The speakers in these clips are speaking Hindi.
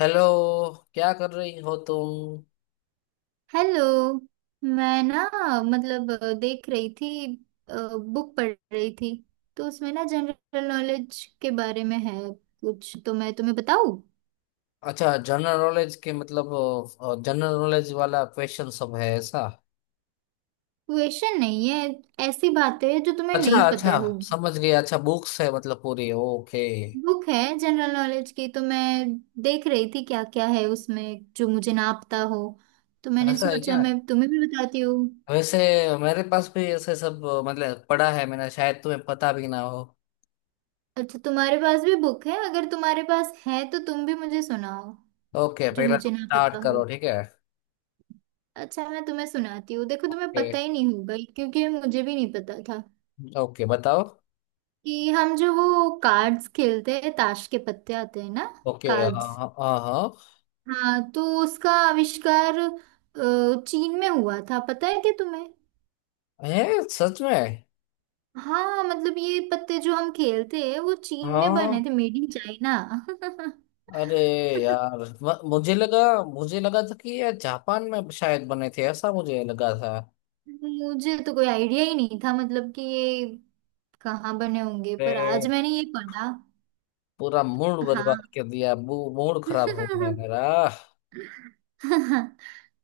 हेलो। क्या कर रही हो तुम। हेलो। मैं ना मतलब देख रही थी। बुक पढ़ रही थी तो उसमें ना जनरल नॉलेज के बारे में है। कुछ तो मैं तुम्हें बताऊं। अच्छा, जनरल नॉलेज के मतलब। जनरल नॉलेज वाला क्वेश्चन सब है ऐसा। क्वेश्चन नहीं है। ऐसी बातें हैं जो तुम्हें अच्छा नहीं अच्छा, पता होगी। समझ गया। अच्छा, बुक्स है मतलब पूरी। ओके। बुक है जनरल नॉलेज की, तो मैं देख रही थी क्या क्या है उसमें जो मुझे ना पता हो। तो मैंने ऐसा है सोचा क्या। मैं तुम्हें भी बताती हूँ। वैसे, मेरे पास भी ऐसे सब मतलब पढ़ा है मैंने, शायद तुम्हें पता भी ना हो। अच्छा, तुम्हारे पास भी बुक है? अगर तुम्हारे पास है तो तुम भी मुझे सुनाओ ओके, जो पहला मुझे तुम ना स्टार्ट पता हो। करो, ठीक है। अच्छा, मैं तुम्हें सुनाती हूँ। देखो, तुम्हें ओके पता ही नहीं होगा क्योंकि मुझे भी नहीं पता था ओके, बताओ। कि हम जो वो कार्ड्स खेलते हैं, ताश के पत्ते आते हैं ना। ओके। हाँ कार्ड्स। हाँ हाँ हाँ। हाँ, तो उसका आविष्कार चीन में हुआ था। पता है क्या तुम्हें? है? सच में? हाँ, मतलब ये पत्ते जो हम खेलते हैं वो चीन में बने हाँ। थे। Made in China. अरे यार, मुझे लगा था कि ये जापान में शायद बने थे, ऐसा मुझे लगा था। मुझे तो कोई आइडिया ही नहीं था मतलब कि ये कहाँ बने होंगे, पर आज अरे, मैंने ये पढ़ा। पूरा मूड हाँ। बर्बाद कर दिया। मूड खराब हो गया मेरा।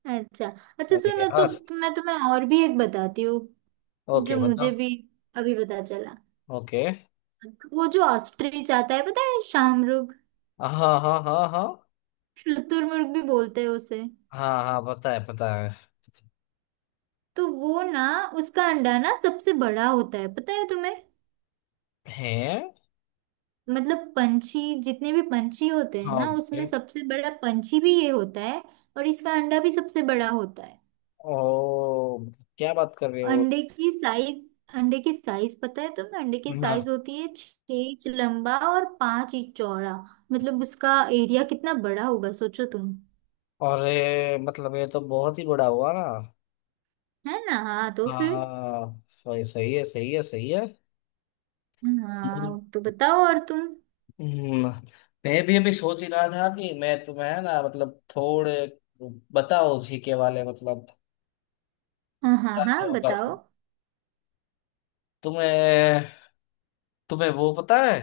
अच्छा, अच्छा, अरे सुनो तो, यार। मैं तुम्हें और भी एक बताती हूँ जो ओके, बताओ। मुझे भी अभी पता चला। ओके। वो जो ऑस्ट्रिच आता है, पता है, शाहमृग। हाँ हाँ हाँ हाँ हाँ शुतुरमुर्ग भी बोलते हैं उसे। हाँ हाँ, पता है पता है। तो वो ना, उसका अंडा ना सबसे बड़ा होता है, पता है तुम्हें? है? मतलब पंछी, जितने भी पंछी होते हैं हाँ। ना, उसमें ओके। सबसे बड़ा पंछी भी ये होता है। और इसका अंडा भी सबसे बड़ा होता है। ओ, मतलब क्या बात कर रहे हो। अंडे की साइज। अंडे की साइज पता है तुम्हें? अंडे की ना। साइज होती है 6 इंच लंबा और 5 इंच चौड़ा। मतलब उसका एरिया कितना बड़ा होगा सोचो तुम। अरे, मतलब ये तो बहुत ही बड़ा हुआ ना। है ना? हाँ, तो फिर हाँ, सही सही है, सही है, सही। है। हाँ, तो बताओ और तुम। हम्म, मैं भी अभी सोच ही रहा था कि मैं तुम्हें है ना मतलब थोड़े, बताओ जीके वाले मतलब हाँ, हाँ, क्या क्या हाँ, होगा। बताओ। तुम्हें तुम्हें वो पता है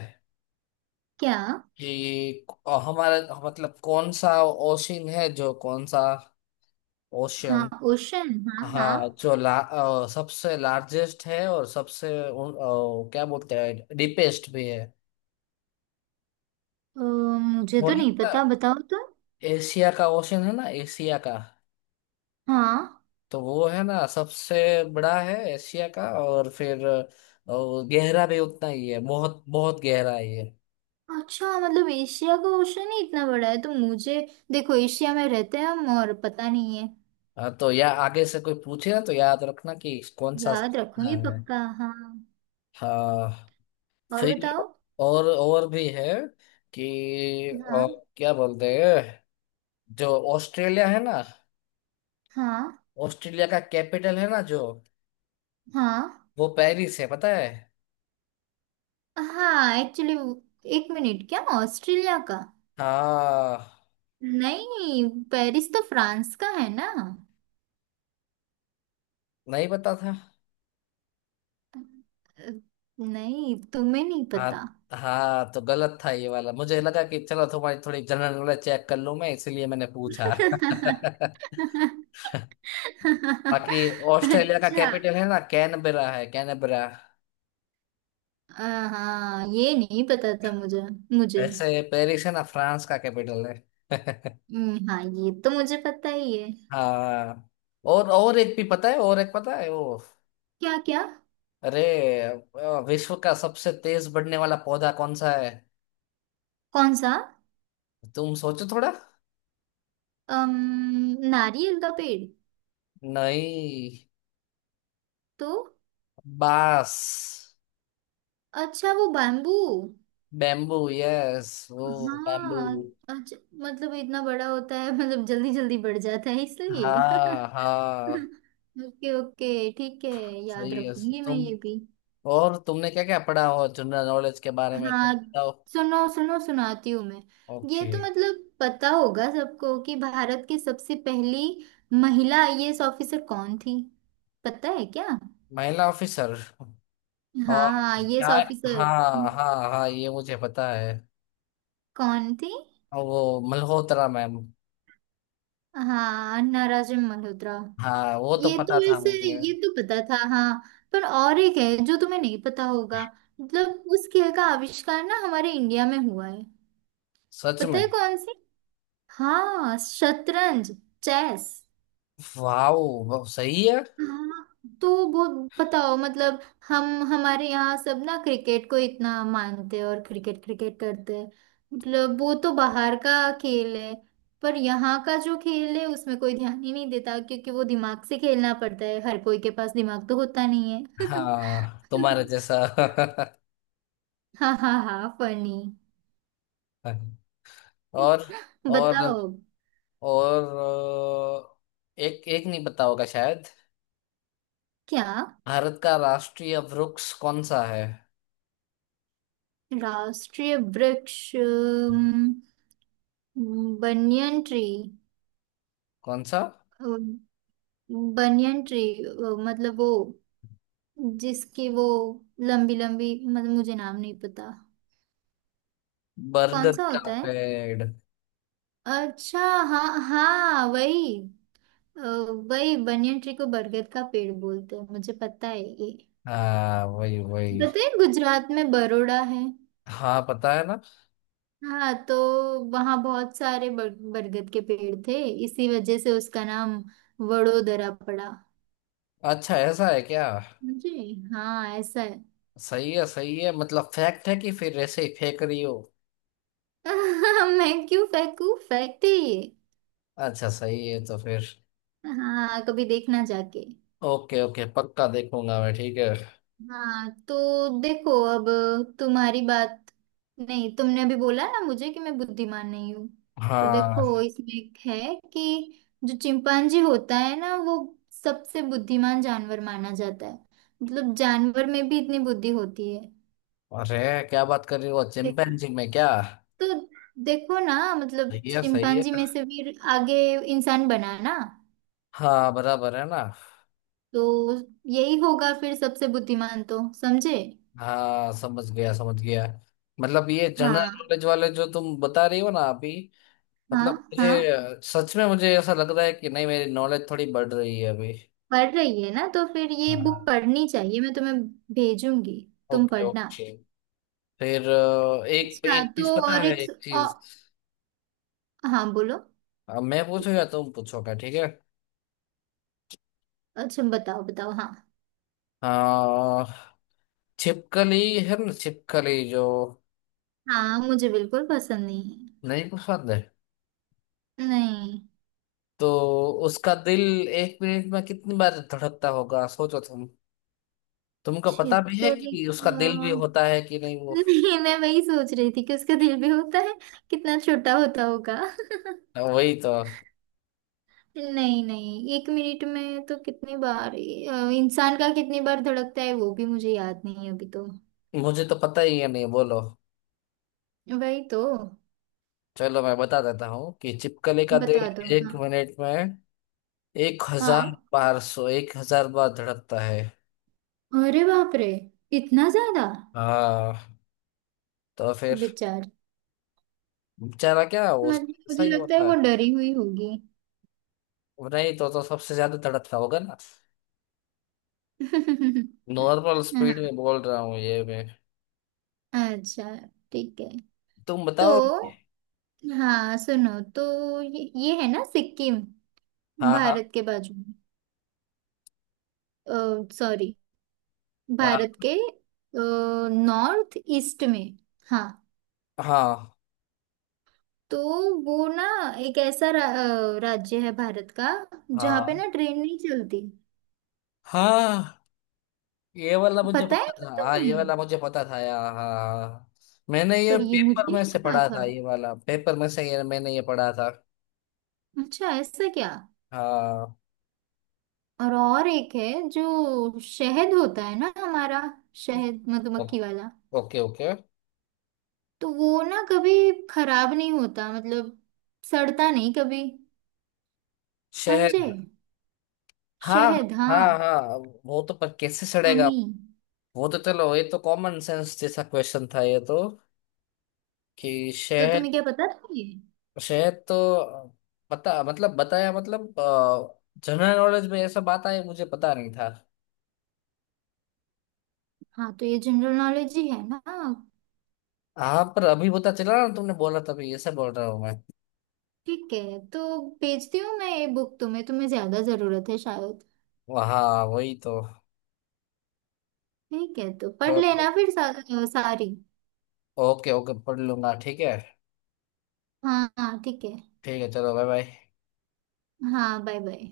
क्या? कि हमारा मतलब कौन सा ओशन है, जो कौन सा हाँ, ओशन। ओशन, हाँ, हाँ, हाँ। जो सबसे लार्जेस्ट है और सबसे क्या बोलते हैं डीपेस्ट भी है। अ, मुझे वो तो नहीं नहीं पता। पता, बताओ तुम। एशिया का ओशन है ना, एशिया का। हाँ। तो वो है ना सबसे बड़ा है एशिया का, और फिर गहरा भी उतना ही है। बहुत बहुत गहरा है ये। अच्छा, मतलब एशिया का ओशन ही इतना बड़ा है? तो मुझे देखो, एशिया में रहते हैं हम और पता नहीं है। हाँ, तो या आगे से कोई पूछे ना, तो याद रखना कि कौन सा याद कितना रखूंगी है। पक्का, हाँ। हाँ। और फिर बताओ। और भी है कि हाँ, अ, क्या बोलते हैं। जो ऑस्ट्रेलिया है ना, हाँ, ऑस्ट्रेलिया का कैपिटल है ना जो, हाँ, वो पेरिस है, पता है। हाँ, एक्चुअली एक मिनट, क्या ऑस्ट्रेलिया का? हाँ, नहीं, पेरिस तो फ्रांस का है ना। नहीं पता था। अ, नहीं, तुम्हें नहीं हाँ पता? हाँ, तो गलत था ये वाला। मुझे लगा कि चलो तुम्हारी थोड़ी जनरल नॉलेज चेक कर लूं मैं, इसलिए मैंने पूछा। बाकी ऑस्ट्रेलिया का अच्छा। कैपिटल है ना, कैनबरा है कैनबरा। हाँ, ये नहीं पता था मुझे मुझे वैसे पेरिस है ना, फ्रांस का कैपिटल है। हाँ, ये तो मुझे पता ही है। हाँ। और एक भी पता है, और एक पता है वो। क्या? क्या? अरे, विश्व का सबसे तेज बढ़ने वाला पौधा कौन सा है। कौन सा? तुम सोचो थोड़ा। अम, नारियल का पेड़। नहीं। तो? बांस। अच्छा, वो बैम्बू। Bamboo, yes. वो बैम्बू। हाँ। अच्छा, मतलब इतना बड़ा होता है मतलब जल्दी जल्दी बढ़ जाता है इसलिए। हाँ हाँ, ओके, ओके, ठीक है। याद सही है। रखूंगी मैं तुम। ये भी। और तुमने क्या क्या पढ़ा हो जनरल नॉलेज के बारे में, हाँ, थोड़ा बताओ। सुनो, सुनो, सुनाती हूँ मैं। ये ओके। तो मतलब पता होगा सबको कि भारत की सबसे पहली महिला आईएएस ऑफिसर कौन थी। पता है क्या? महिला ऑफिसर? और हाँ, क्या? IAS officer. हाँ हाँ हाँ, ये मुझे पता है। कौन थी? और वो मल्होत्रा मैम। हाँ, नाराजन मल्होत्रा। हाँ, वो तो ये तो पता था वैसे मुझे। ये तो पता था, हाँ। पर और एक है जो तुम्हें नहीं पता होगा। मतलब उस खेल का आविष्कार ना हमारे इंडिया में हुआ है। सच पता में? है कौन सी? हाँ, शतरंज। चेस। वाओ, सही है। हाँ, तो बहुत बताओ मतलब। हम, हमारे यहाँ सब ना क्रिकेट को इतना मानते हैं और क्रिकेट क्रिकेट करते हैं। मतलब वो तो बाहर का खेल है। पर यहाँ का जो खेल है उसमें कोई ध्यान ही नहीं देता, क्योंकि वो दिमाग से खेलना पड़ता है। हर कोई के पास दिमाग तो होता नहीं है। हाँ। तुम्हारे जैसा। हाँ, हाँ, हाँ, फनी। और और बताओ। और एक एक नहीं पता होगा शायद, क्या? भारत का राष्ट्रीय वृक्ष कौन सा है। राष्ट्रीय वृक्ष? बनियन ट्री। कौन सा? Banyan tree. मतलब वो, जिसकी वो लंबी लंबी, मतलब मुझे नाम नहीं पता। कौन बरगद सा का होता है? पेड़। अच्छा। हाँ, हाँ, वही। अ, वही बनियन ट्री को बरगद का पेड़ बोलते हैं, मुझे पता है ये। हाँ वही वही। पता है गुजरात में बरोड़ा है? हाँ पता है ना। हाँ, तो वहाँ बहुत सारे बरगद के पेड़ थे। इसी वजह से उसका नाम वडोदरा पड़ा। अच्छा, ऐसा है क्या। जी हाँ, ऐसा है। सही है, सही है, मतलब फैक्ट है कि फिर ऐसे ही फेंक रही हो। मैं क्यों फेंकू, फेंकते ही अच्छा, सही है तो फिर। है। हाँ, कभी देखना जाके। ओके ओके, पक्का देखूंगा मैं, ठीक है। हाँ, तो देखो अब तुम्हारी बात। नहीं, तुमने अभी बोला ना मुझे कि मैं बुद्धिमान नहीं हूँ। तो देखो, हाँ। इसमें एक है कि जो चिंपांजी होता है ना वो सबसे बुद्धिमान जानवर माना जाता है। मतलब जानवर में भी इतनी बुद्धि होती है। अरे, क्या बात कर रही हो, देखा? चिंपैंजी में क्या। तो देखो ना, मतलब सही है, सही है। चिंपांजी में से फिर आगे इंसान बना ना। हाँ, बराबर है ना। तो यही होगा फिर सबसे बुद्धिमान, तो समझे। हाँ, समझ गया समझ गया। मतलब ये जनरल हाँ, नॉलेज वाले जो तुम बता रही हो ना अभी, हाँ, मतलब मुझे, हाँ। सच में मुझे ऐसा लग रहा है कि नहीं मेरी नॉलेज थोड़ी बढ़ रही है अभी। पढ़ रही है ना, तो फिर ये बुक हाँ। पढ़नी चाहिए, मैं तुम्हें भेजूंगी, तुम ओके पढ़ना। ओके। फिर एक अच्छा, एक चीज तो पता और है, एक एक अ, चीज। हाँ, बोलो। मैं पूछो या तुम पूछोगे, ठीक है। अच्छा, बताओ, बताओ, हाँ। अ, छिपकली, है ना छिपकली जो हाँ, मुझे बिल्कुल पसंद नहीं नहीं पसंद है। है नहीं। तो उसका दिल एक मिनट में कितनी बार धड़कता होगा, सोचो तुम। तुमको पता भी है छिपकली कि उसका तो। दिल भी होता है कि नहीं वो। नहीं, मैं वही सोच रही थी कि उसका दिल भी होता है, कितना छोटा होता होगा। वही तो। नहीं, नहीं, 1 मिनट में तो कितनी बार, इंसान का कितनी बार धड़कता है वो भी मुझे याद नहीं है अभी तो। मुझे तो पता ही है नहीं, बोलो। वही तो। चलो, मैं बता देता हूँ कि छिपकली का बता दो, दिल एक हाँ। मिनट में एक हजार हाँ, बार सो 1,000 बार धड़कता है। अरे बाप रे, इतना ज्यादा। हाँ तो फिर। बेचारा। बेचारा क्या, मत, उसका ऐसा मुझे ही लगता है होता वो है। डरी हुई होगी। नहीं तो सबसे ज्यादा धड़कता होगा ना। नॉर्मल स्पीड हाँ। में बोल रहा हूँ ये मैं। अच्छा, ठीक है। तुम तो बताओ। हाँ, सुनो तो, ये है ना सिक्किम, हाँ हाँ भारत के बाजू में, सॉरी, हाँ भारत के नॉर्थ ईस्ट में। हाँ, हाँ तो वो ना एक ऐसा राज्य है भारत का जहाँ पे हाँ ना ट्रेन नहीं चलती। हाँ, ये वाला मुझे पता है पता क्या था हाँ, ये तुम्हें? वाला मुझे पता था यार। हाँ हाँ। मैंने ये पर ये मुझे पेपर में नहीं से पता पढ़ा था। था, ये वाला पेपर में से ये मैंने ये पढ़ा था। अच्छा, ऐसा क्या। हाँ। और एक है जो शहद होता है ना, हमारा शहद, ओ- मधुमक्खी वाला। Okay okay. तो वो ना कभी खराब नहीं होता, मतलब सड़ता नहीं कभी। शहर। समझे? हाँ शहद, हाँ हाँ। हाँ। वो तो, पर कैसे सड़ेगा। हनी। वो तो चलो, ये तो कॉमन सेंस जैसा क्वेश्चन था ये तो, कि तो शहर। तुम्हें क्या पता था ये? शहर तो पता, मतलब बताया, मतलब जनरल नॉलेज में ऐसा बात आई, मुझे पता नहीं था। हाँ, तो ये जनरल नॉलेज ही है ना। हाँ, पर अभी पता चला ना, तुमने बोला तभी ऐसे बोल रहा हूँ मैं। ठीक है, तो भेजती हूँ मैं ये बुक तुम्हें। तुम्हें ज्यादा जरूरत है शायद। हाँ वही तो। ठीक है, तो पढ़ लेना फिर सारी। ओके ओके, पढ़ लूंगा, ठीक है। हाँ, हाँ, ठीक है। ठीक है, चलो, बाय बाय। हाँ, बाय बाय।